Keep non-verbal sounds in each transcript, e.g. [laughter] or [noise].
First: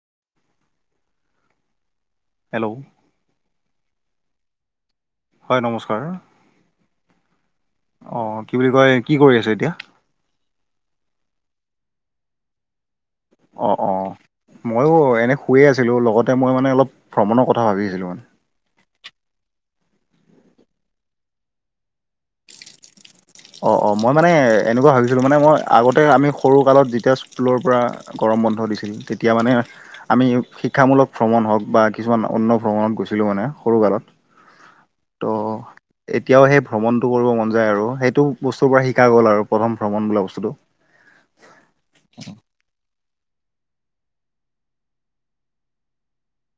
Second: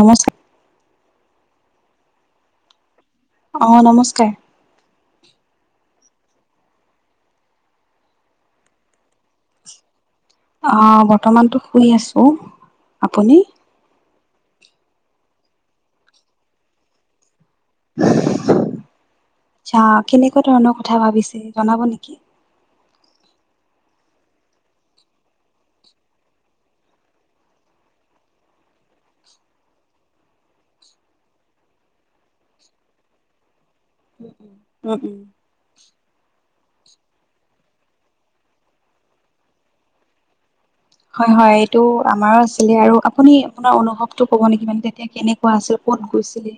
নমস্কাৰ হেল্ল' অ নমস্কাৰ হয় নমস্কাৰ অ কি বুলি কয় কি কৰি আছে এতিয়া? অ বৰ্তমানতো শুই আছো। আপুনি অ অ ময়ো এনে শুইৱে আছিলোঁ লগতে মই মানে অলপ ভ্ৰমণৰ কথা কথা ভাবি আছিলোঁ মানে। আচ্ছা কেনেকুৱা ধৰণৰ কথা ভাবিছে জনাব নেকি? অ অ মই মানে এনেকুৱা ভাবিছিলো মানে মই আগতে আমি সৰু কালত যেতিয়া স্কুলৰ পৰা গৰম বন্ধ দিছিল তেতিয়া মানে আমি শিক্ষামূলক ভ্ৰমণ হওঁক বা কিছুমান অন্য ভ্ৰমণত গৈছিলোঁ। মানে সৰু কালত উম উম। উম উম ত এতিয়াওঁ হে ভ্ৰমণটো কৰিব মন যাই আৰু সেইটো বস্তুৰ পৰা শিকা গ'ল আৰু প্ৰথম ভ্ৰমণ বোলা বস্তুটো হয় হয় এইটো আমাৰো আছিলে আৰু আপুনি আপোনাৰ অনুভৱটো ক'ব নেকি মানে তেতিয়া কেনেকুৱা আছিল ক'ত গৈছিলে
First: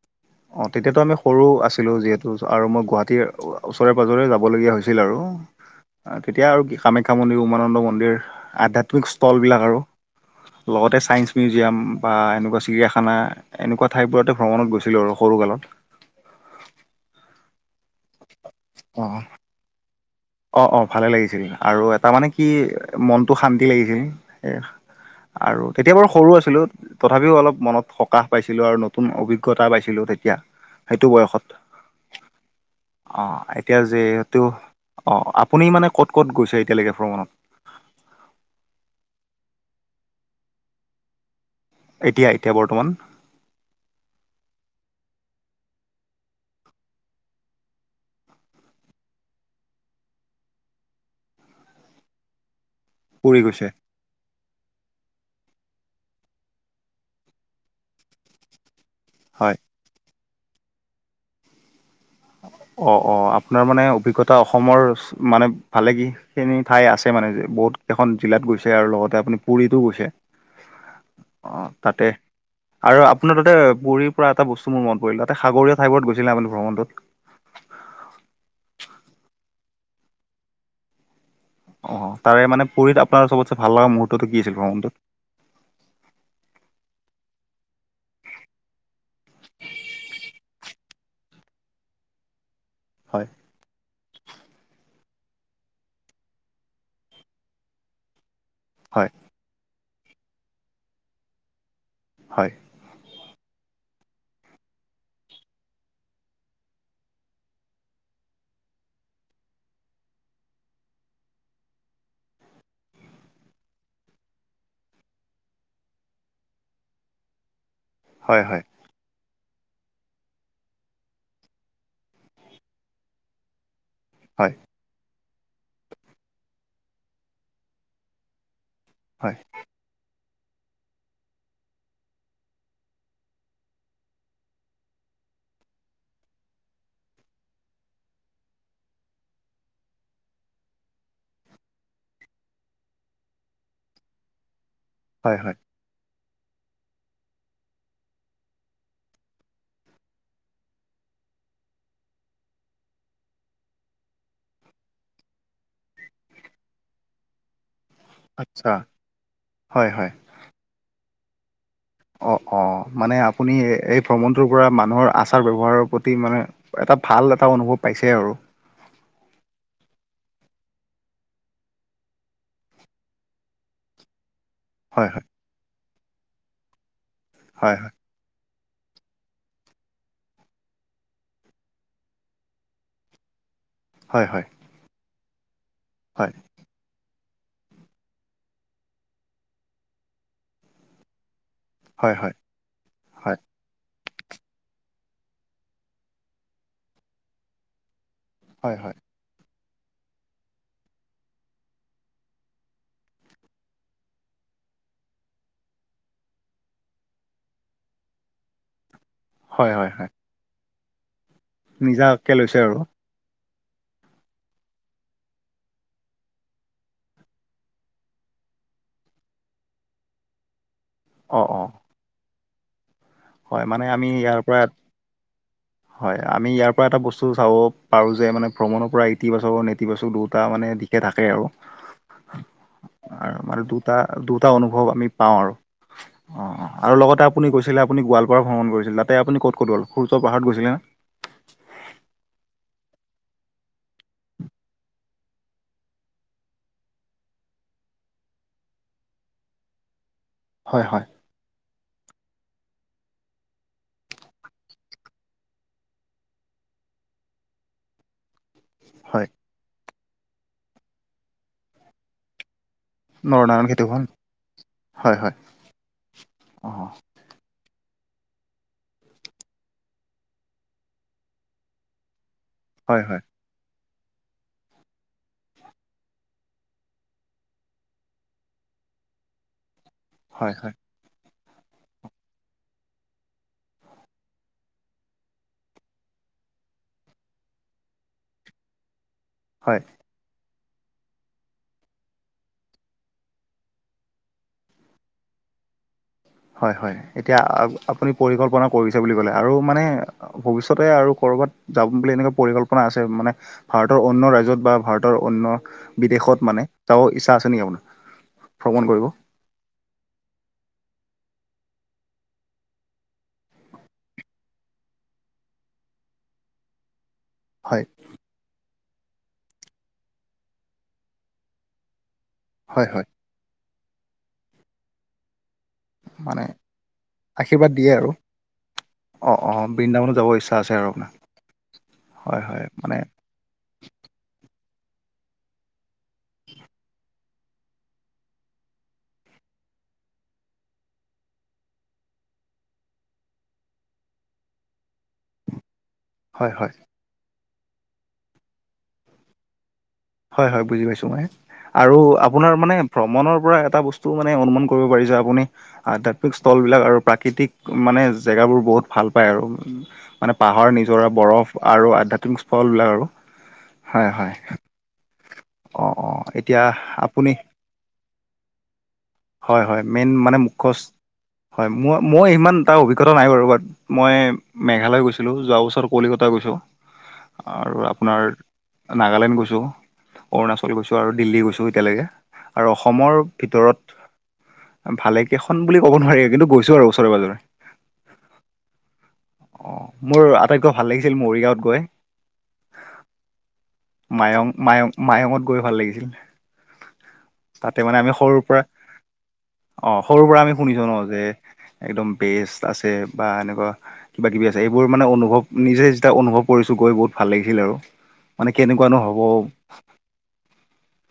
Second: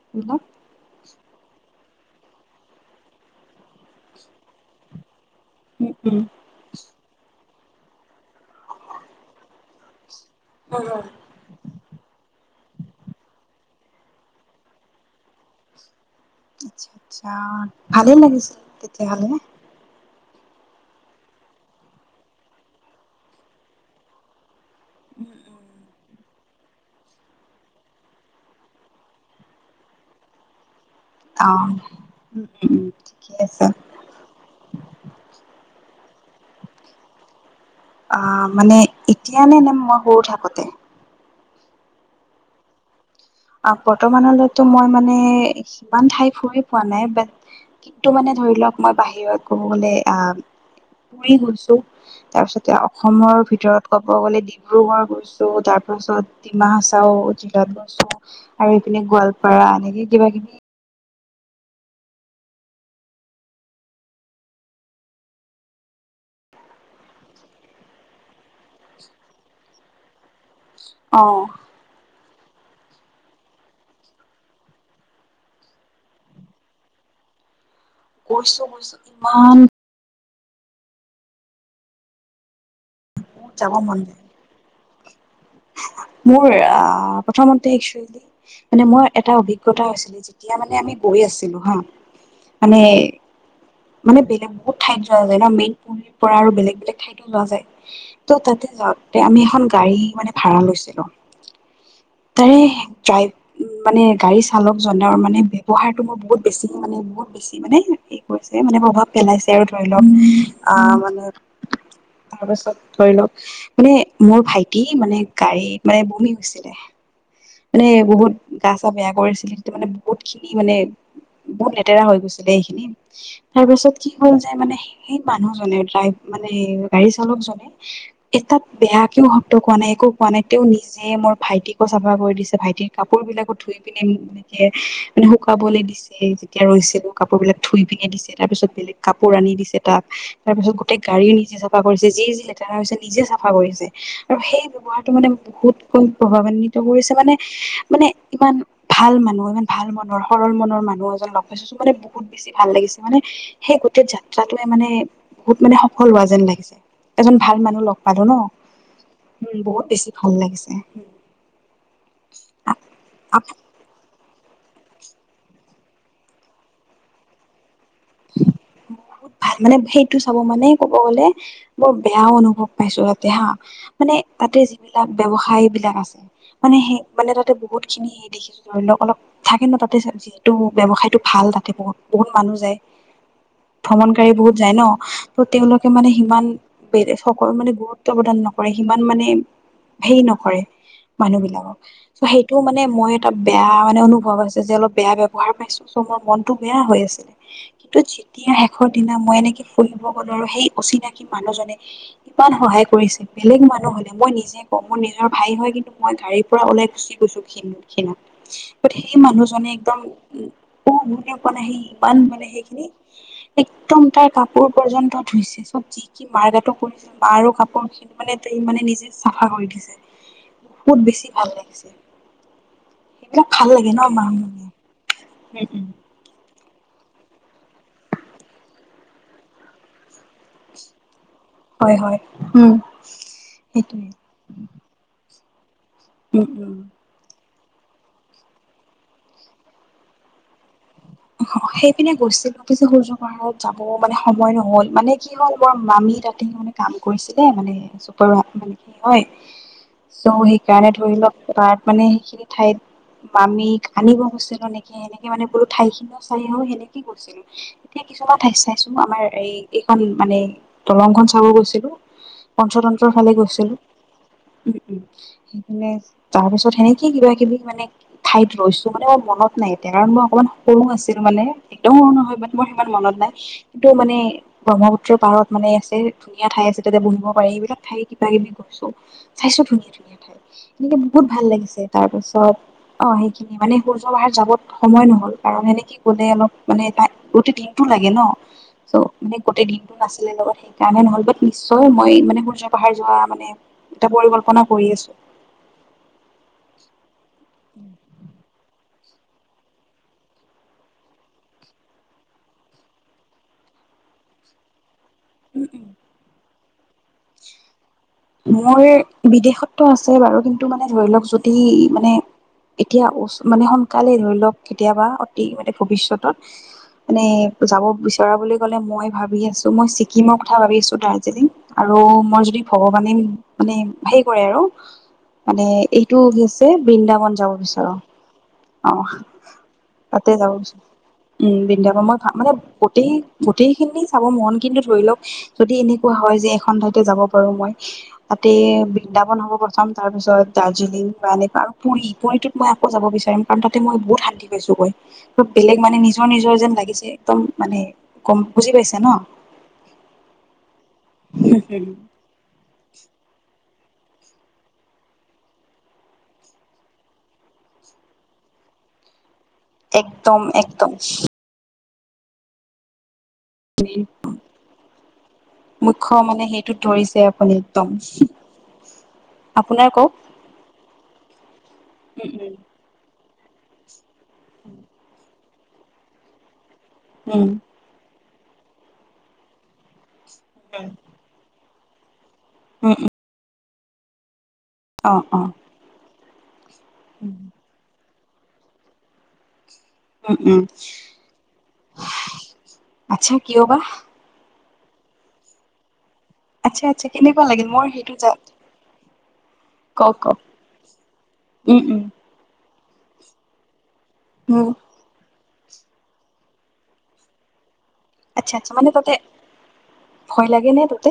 এইবিলাক? অ তেতিয়াতো আমি সৰু আছিলোঁ আছিলোঁ যিহেতু আৰু মই গুৱাহাটীৰ ওচৰে পাঁজৰে যাবলগীয়া হৈছিল আৰু উম উম। তেতিয়া আৰু কামাখ্যা মন্দিৰ উমানন্দ মন্দিৰ আধ্যাত্মিক স্থলবিলাক আৰু হয় লগতে হয়। চাইন্স মিউজিয়াম বা এনেকুৱা চিৰিয়াখানা এনেকুৱা ঠাইবোৰতে ভ্ৰমণত গৈছিলোঁ আৰু সৰুকালত আচ্ছা আচ্ছা ভালেই লাগিছিল অ'। তেতিয়াহলে অ অ ভালে লাগিছিল আৰু এটা মানে কি মনটো শান্তি লাগিছিল এ উম উম। আৰু তেতিয়া বাৰু সৰু আছিলো তথাপিও অলপ মনত সকাহ পাইছিলো আৰু নতুন অভিজ্ঞতা পাইছিলো তেতিয়া সেইটো অ বয়সত উম উম ঠিকে আহ আছে। এতিয়া যিহেতু অঁ আপুনি মানে ক'ত ক'ত গৈছে এতিয়ালৈকে ভ্ৰমণত আহ মানে এতিয়া নে নে মই সৰু থাকোঁতে এতিয়া এতিয়া বৰ্তমান অ বৰ্তমানলৈতো মই মানে সিমান ঠাই ফুৰি পোৱা নাই কিন্তু মানে ধৰি লওক মই বাহিৰত কব গলে আহ ঘুৰি গৈছো তাৰ পিছত এতিয়া পুৰি অসমৰ গৈছে। ভিতৰত ক'ব গ'লে ডিব্ৰুগড় গৈছো তাৰ পাছত ডিমা হাছাও গৈছো আৰু হয়। গোৱালপাৰা এনেকে কিবা কিবি অ অ আপোনাৰ মানে অভিজ্ঞতা অসমৰ মানে ভালে কি খিনি ঠাই আছে মানে বহুত কেইখন জিলাত গৈছে আৰু লগতে আপুনি পুৰীতো গৈছে অ তাতে আৰু আপোনাৰ তাতে পুৰীৰ পৰা এটা বস্তু মোৰ মন পৰিল তাতে সাগৰীয়া ঠাইবোৰত গৈছিল নে ভ্ৰমণটোত গৈছো গৈছো ইমান অ তাৰে মানে পুৰীত আপোনাৰ বহুত চবতচে যাব ভাল লগা মন যায় মুহূৰ্তটো কি আছিল ভ্ৰমণটোত [unintelligible] মোৰ প্ৰথমতে ইক্সলি মানে মোৰ এটা অভিজ্ঞতা হৈছিলে যেতিয়া মানে আমি গৈ আছিলো হা হয় মানে বেলেগ বহুত ঠাইত মেইন পুৰীৰ পৰা আৰু বেলেগ বেলেগ ঠাইতো লোৱা যায় ত' তাতে হয় যাওঁতে আমি এখন গাড়ী মানে ভাড়া লৈছিলো হয় তাৰে সেই ড্ৰাইভ উ মানে গাড়ী চালকজনৰ মানে ব্যৱহাৰটো মোৰ বহুত বেছি মানে বহুত বেছি মানে হ মানে প্ৰভাৱ পেলাইছে আৰু ধৰি লওক আহ মানে তাৰপাছত ধৰি লওক মানে মোৰ ভাইটি মানে গাড়ীত মানে বমি হৈছিলে। মানে বহুত হয় হয় গা চা বেয়া কৰিছিলে। মানে বহুত খিনি মানে বহুত লেতেৰা হৈ গৈছিলে এইখিনি তাৰ পিছত কি হ'ল যে হয় মানে সেই মানুহজনেই মানে গাড়ী চালকজনে এটাত বেয়া কিয় হয় শব্দ কোৱা নাই একো কোৱা নাই তেওঁ নিজে মোৰ ভাইটিকো চাব কৰি দিছে ভাইটিৰ কাপোৰ বিলাকো ধুই পিনে এনেকে মানে শুকাবলৈ দিছে যেতিয়া ৰৈছিল। কাপোৰ বিলাক ধুই পিনে দিছে, তাৰ পিছত বেলেগ কাপোৰ আনি দিছে তাক তাৰ পিছত গোটই গাড়ী নিজে চাফা কৰিছে। যি -যি লেতেৰা হৈছে নিজে চাফা কৰিছে আৰু সেই ব্যৱহাৰটো মানে হয় হয় বহুত ক প্ৰভাৱান্বিত কৰিছে মানে- মানে ইমান ভাল মানুহ ইমান ভাল মনৰ সৰল মনৰ মানুহ এজন লগ পাইছো মানে বহুত বেছি ভাল লাগিছে মানে সেই গোটেই যাত্ৰাটোৱে মানে বহুত মানে সফল হোৱা যেন লাগিছে এজন ভাল মানুহ লগ পালো ন' আচ্ছা উম হয় বহুত হয় বেছি ভাল লাগিছে। অ', - অ', মানে আপুনি এই ভ্ৰমণ পৰা মানুহৰ আচাৰ ব্যৱহাৰৰ প্ৰতি মানে এটা ভাল এটা অনুভৱ পাইছে আৰু। ভাল মানে সেইটো চাব মানে কব গ'লে বৰ বেয়া অনুভৱ পাইছো তাতে হা মানে তাতে হয় যিবিলাক হয় ব্যৱসায় বিলাক আছে মানে সেই মানে তাতে হয় বহুতখিনি দেখিছোঁ ধৰি লক অলপ থাকে ন' তাতে যিহেতু ব্যৱসায়টো ভাল তাতে বহুত- বহুত মানুহ যায়। হয় হয় ভ্ৰমণকাৰী হয় বহুত যায় ন' তেওঁলোকে মানে হয় সিমান বে সকলো মানে গুৰুত্ব প্ৰদান নকৰে সিমান মানে হেৰি নকৰে মানুহবিলাক হয় হয় ত'সেইটো মানে মই এটা হয় বেয়া মানে অনুভ ভৱ হৈছে যে অলপ বেয়া ব্যাৱহাৰ পাইছো চ' মোৰ মনটো বেয়া হৈ আছে কিন্তু এতিয়া হয় শেষৰ হয় দিনা মই এনেকে [unintelligible] সেই অচিনাকি মানুহজনে ইমান সহায় কৰিছে বেলেগ মানুহ হলে মই নিজে ক মোৰ নিজৰ ভাই হয় কিন্তু, মই গাড়ীৰ পৰা ওলাই গুচি গৈছো ঘি- ঘিনত। সেই মানুহজনে হয় হয় একদম হয় উহ- হুৰ কে কোৱা নাই সি ইমান নিজাকে মানে লৈছে সেই আৰু একদম তাৰ কাপোৰ পৰ্যন্ত ধুইছে চব কি- কি মাৰ গাটো পৰিছে বা আৰু কাপোৰ খিনি মানে তে মানে নিজে চাফা কৰি দিছে বহুত বেছি অ ভাল অ লাগিছে। সেইবিলাক হয়, ভাল মানে লাগে ন আমি মা ইয়াৰ পৰা উম উম হয় আমি ইয়াৰ পৰা এটা বস্তু চাব পাৰো যে মানে ভ্ৰমণৰ পৰা ইতিবাচক -নেতিবাচক এটা মানে দিশে থাকে আৰু হয় হয় উম আৰু মানে সেইটোৱে দুটা- দুটা অনুভৱ আমি পাওঁ আৰু। [inaudible] উম অহ, উম আৰু লগতে আপুনি কৈছিলে আপুনি গোৱালপাৰা ভ্ৰমণ কৰিছিল তাতে আপুনি ক'ত -ক'ত গল সূৰ্য পাহাৰত গৈছিলে নে? কিছু সূৰ্যৰ পাহাৰত যাব মানে সময় নহ'ল মানে কি হ'ল বৰ মামী তাতে মানে কাম কৰিছিলে মানে চ' মানে কি হয় চ' হয় সেইকাৰণে হয় ধৰি লক এটা মানে সেইখিনি ঠাইত মামিক আনিব গৈছিলো নেকি সেনেকে মানে বোলো ঠাইখিনিও চাই আহোঁ সেনেকে গৈছিল এতিয়া কিছুমান ঠাই চাইছো আমাৰ হয় এই খন মানে দলংখন চাব গৈছিলো, পঞ্চতন্ত্ৰৰ ফালে নৰনাৰায়ণ গৈছিলো। খেতিখন উম -উম হয় হয় সেইকাৰণে তাৰ অ পিছত হয় সেনেকে কিবা - কিবি মানে ঠাইত ৰৈছো মানে মোৰ মনত নাই এতিয়া, কাৰণ মই অকমান সৰু আছিলো মানে একদম সৰু নহয় মানে মোৰ সিমান মনত হয় নাই। কিন্তু মানে ব্ৰহ্মপুত্ৰৰ পাৰত মানে আছে ধুনীয়া ঠাই আছে তাতে বহিব পাৰি, এইবিলাক ঠাই কিবা - কিবি চাইচো ধুনীয়া- ধুনীয়া ঠাই হয় হয় এনেকে বহুত ভাল লাগিছে তাৰ পিছত অহ সেইখিনি মানে সূৰ্য পাহাৰ যাব সময় নহ'ল। কাৰণ সেনেকে গলে অলপ মানে গোটেই দিনটো লাগে ন' চ ' মানে গোটেই হয় দিনটো নাছিলে লগত সেই সেইকাৰণে নহল বাট নিশ্চয় মই মানে সূৰ্য- পাহাৰ যোৱা মানে এটা পৰিকল্পনা কৰি আছো। [inaudible] হয় -হয় এতিয়া আপুনি পৰিকল্পনা কৰি বুলি কলে আৰু মানে ভৱিষ্যতে আৰু কৰ'বাত যাম বুলি এনেকুৱা পৰিকল্পনা আছে মানে ভাৰতত অন্য ৰাজ্যত বা ভাৰতৰ অন্য বিদেশত মানে তাও ইচ্ছা আছে নেকি? মোৰ ভ্ৰমণ কৰিব? বিদেশতো আছে বাৰু কিন্তু মানে ধৰি লওক যদি মানে এতিয়া মানে সোনকালে ধৰি লওক কেতিয়াবা অতি মানে ভৱিষ্যতত। মানে হয় যাব বিচৰা বুলি মই ভাবি আছো মই ছিকিমৰ কথা ভাবি আছো দাৰ্জিলিং আৰু মই যদি ভাবো। হয় হয় মানে হে কৰে আৰু। মানে এইটো মানে হৈছে বৃন্দাবন যাব আশীৰ্বাদ দিয়ে বিচাৰো। আৰু। অ অ বৃন্দাবনত তাতে যাব ইচ্ছা আছে বিচাৰোঁ। আৰু আপোনাৰ উম বিন্দাবন মই ভা হয় মানে হয় গোটেই গোটেই খিনি চাব মন কিন্তু ধৰি লওঁক যদি এনেকুৱা হয় যে এখন ঠাইতে যাব পাৰো মই তাতে বৃন্দাবন হ'ব প্ৰথম তাৰ পিছত দাৰ্জিলিং বা এনেকুৱা আৰু পুুৰী পুৰীটোত মই আকৌ যাব বিচাৰো। কাৰণ তাতে মই বহুত শান্তি পাইছোঁ গৈ বেলেগ মানে নিজৰ হয় নিজৰ হয়। যেন লাগিছে একদম মানে কম বুজি পাইছে ন। হয় হয় বুজি পাইছো মই আৰু আপোনাৰ মানে ভ্ৰমণৰ পৰা এটা বস্তু মানে অনুমান কৰিব পাৰি যে আপুনি আধ্যাত্মিক স্থল বিলাক আৰু প্ৰাকৃতিক মানে জেগাবোৰ ব বহুত ভাল পায় আৰু, মানে একদম পাহাৰ একদম নিজৰা বৰফ আৰু আধ্যাত্মিক স্থল বিলাক আৰু। হয় হয়। অ অ মুখ্য্ মানে এতিয়া সেইটোত ধৰিছে আপুনি একদম। হয় হয় আপোনাৰ মেইন কওক মানে মুখ হয় মোৰ মই উম ইিমান তাৰ অভিজ্ঞতা নাই বাৰু মই মেঘালয় গৈছিলোঁ যোৱা বছৰ কলিকতা গৈছোঁ, উম আৰু আপোনাৰ নাগালেণ্ড গৈছো অৰুণাচল উম গৈছো আৰু দিল্লী গৈছো এতিয়ালেকে। আৰু উম উম অসমৰ ভিতৰত অ অ ভালেকেইখন বুলি ক'ব নোৱাৰি কিন্তু গৈ আৰু ওচৰে পাজৰে। অ মোৰ উম উম আটাইতকৈ ভাল লাগিছিল মৰিগাঁৱত গৈ। আচ্ছা কিয় বা? মায়ং মায়ং মায়ঙত গৈ ভাল লাগিছিল। আচ্ছা আচ্ছা কেনেকুৱা লাগিল তাতে মই মানে আমি সেইটো যা সৰুৰ পৰা অ সৰুৰ পৰা আমি শুনিছো ন যে উম উম একদম বেষ্ট আছে বা এনেকুৱা কিবা কিবি আছে উম এইবোৰ মানে অনুভৱ নিজে যেতিয়া অনুভৱ কৰিছো গৈ বহুত ভাল লাগিছিল আৰু। আচ্ছা আচছা মানে কেনেকুৱানো ততে হ'ব ভয় লাগে নে তাতে?।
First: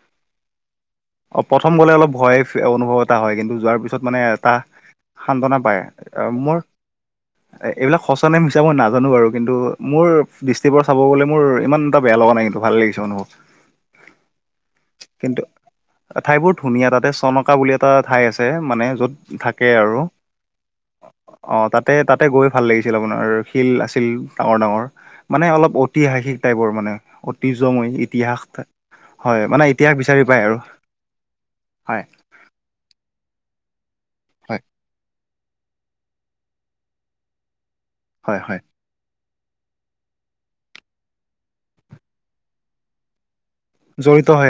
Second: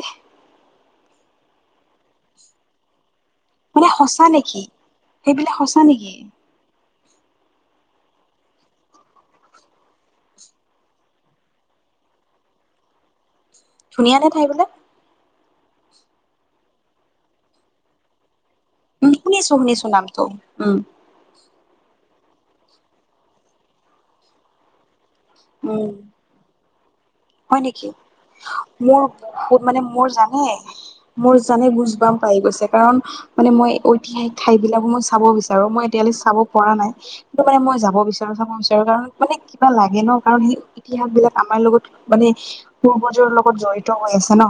অ প্ৰথম গলে অলপ ভয়ে অনুভৱ এটা হয় কিন্তু যোৱাৰ পিছত মানে সঁচা এটা নেকি? সেইবিলাক সান্তনা সঁচা পায়, নেকি? মোৰ [inaudible] এ এইবিলাক সঁচা নে মিছা মই নাজানো বাৰু? কিন্তু মোৰ দৃষ্টিক পৰা চাব গলে মোৰ ইমান এটা বেয়া লগা নাই। কিন্তু ভাল লাগিছে অনুভৱ ধুনীয়া নে ঠাই বিলাক? কিন্তু ঠাই বোৰ ধুনীয়া তাতে চনকা বুলি এটা ঠাই আছে আছে মানে উম, যত শুনিছো থাকে শুনিছো আৰু। নামটো। উম, অ তাতে তাত তাতে গৈ ভাল লাগিছিল আপোনাৰ শিল আছিল ডাঙৰ ডাঙৰ। মানে অলপ উম, ঐতিহাসিক টাইপৰ মানে। হয় নেকি? ঐতিহয্যমৈ ইতিহাস মোৰ হয় বহুত মানে ইতিহাস মোৰ বিচাৰি পায় জানে আৰু মোৰ জানে গোজ হয় বাম পাই গৈছে কাৰণ মানে মই ঐতিহাসিক ঠাই হয় বিলাকো মই চাব বিচাৰো। মই এতিয়ালে চাব পৰা নাই। কিন্তু মনে মই যাম। কব বিচাৰো হয় চাব হয় বিচাৰো কাৰণ মানে কিবা লাগে ন কাৰণ সেই ইতিহাস বিলাক আমাৰ লগত মানে পূৰ্বজৰ লগত জড়িত হৈ আছে ন,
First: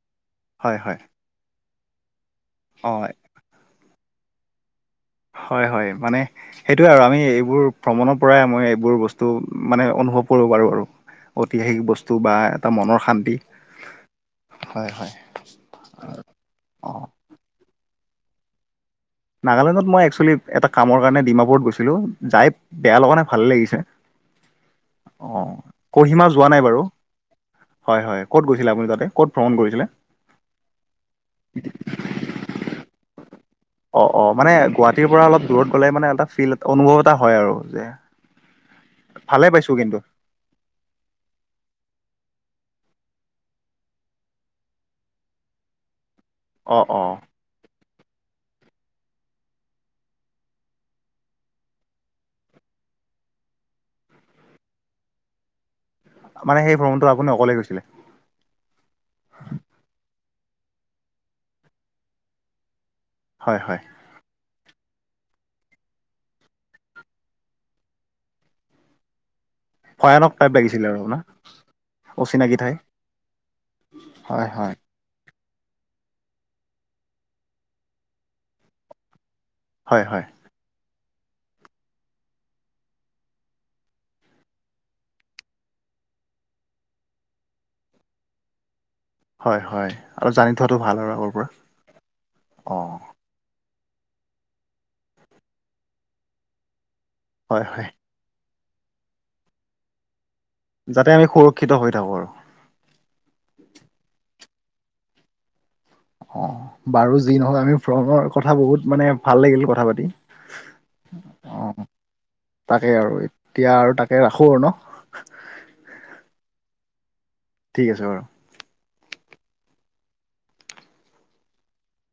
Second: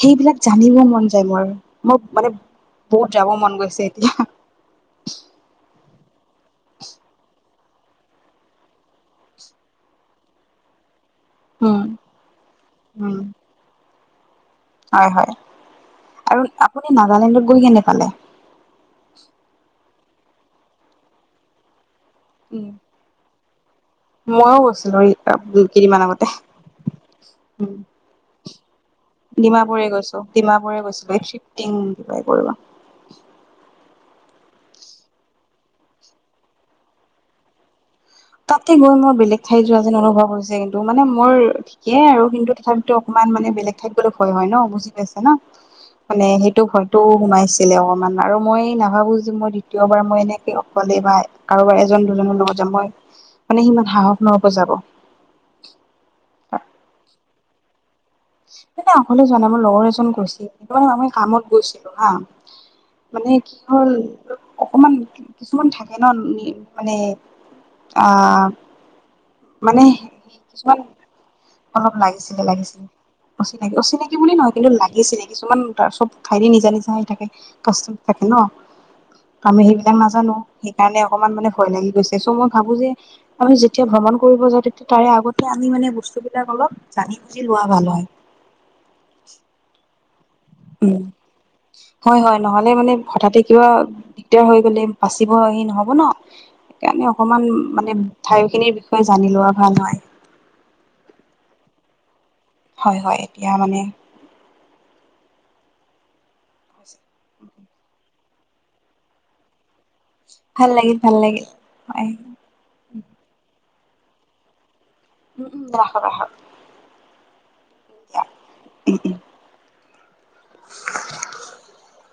সেইবিলাক হয় জানিবও হয় মন যায় মোৰ। মোৰ মানে অ বহুত যাব মন গৈছে এতিয়া। হয় হয় মানে সেইটোৱে আৰু আমি এইবোৰ ভ্ৰমণৰ পৰাই আমি এইবোৰ বস্তু মানে অনুভৱ কৰো পাৰো আৰু উম, ঐতিহাসিক বস্তু বা এটা মনৰ উম, শান্তি। হয় হয় আৰু আপুনি অ নাগালেণ্ডত গৈ কেনে পালে? নাগালেণ্ডত মই একচুৱেলি এটা কামৰ কাৰণে ডিমাপুৰত গৈছিলো। যাই বেয়া লগা নাই ভালে লাগিছে। মইও গৈছিলো অ কেইদিনমান কহিমা আগতে। যোৱা নাই বাৰু হয় হয় ক'ত গৈছিলে আপুনি তাত ডিমাপুৰে গৈছো ডিমাপুৰে গৈছিলো শিফ্টিং কিবা কৰিব। অহ অহ মানে গুৱাহাটীৰ পৰা অলপ দূৰত গ'লে মানে এটা ফিল অনুভৱ এটা হয় আৰু, যে তাতে গৈ মই বেলেগ ভালে ঠাই পাইছোঁ যোৱা যেন কিন্তু অনুভৱ হৈছে কিন্তু। মানে মোৰ ঠিকেই আৰু কিন্তু তথাপিতো অকমান মানে বেলেগ ঠাই গলো ভয় হয় ন বুজি পাইছে ন? মানে সেইটো অঁ অঁ ভয়তোও সোমাইছিলে অকমান। আৰু মই নাভাবোঁ যে মই দ্বিতীয়বাৰ মই এনেকে অকলে বা কাৰোবাৰ এজন দুজনৰ লগত যাম মই মানে সিমান সাহস নহব য়াব মানে সেই ভ্ৰমণটো আপুনি অকলে গৈছিলে? সেইদিনা অকলে যোৱা নাই মোৰ লগৰ এজন গৈছিল কিন্তু মানে মি কামত গৈছিলো হা। মানে কি হয় হয় হ'ল অকমান কিছুমান থাকে ন মানে আহ মানে ভয়ানক টাইপ কিছুমান লাগিছিলে আৰু আপোনাৰ অলপ লাগিছিলে অচিনাকি ঠাই লাগিছিলে। অচিনাকি বুলি হয় নহয় কিন্তু হয় লাগিছিল। নে কিছুমান তত চব ঠাইতে নিজা নিজা অহ থাকে কষ্ট থাকে ন আমি সেইবিলাক হয় হয় নাজানো সেইকাৰণে অকমান মানে ভয় লাগি গৈছে চ' মই ভাবো যে আমি যেতিয়া ভ্ৰমণ কৰিব যা তেতিয়া তাৰে আগতে আমি মানে। সেইবিলাক অলপ জানি বুজি লোৱা ভাল হয়। হয় হয় আৰু জানি থোৱাটো ভাল উম আৰু আগৰ পৰা হয় হয় নহলে মানে অঁ হঠাতে কিবা দিগদাৰ হৈ গলে বাচিব হে নহব ন সেইকাৰণে অকমান হয় হয় মানে ঠাই সেই খিনিৰ বিষয়ে জানি লোৱা ভাল হয়। যাতে আমি সুৰক্ষিত হৈ থাকো আৰু। হয় হয় এতিয়া মানে অ বাৰু যি নহক আমি ভ্ৰণৰ কথা বহুত মানে ভাল লাগিলো কথা পাতি। ভাল লাগিল ভাল লাগিল অ হয়। তাকে আৰু এতিয়া আৰু তাকে ৰাখো আৰু ন। উম উম ৰাখা ৰাখা। ঠিক আছে বাৰু। উম উম [inaudible]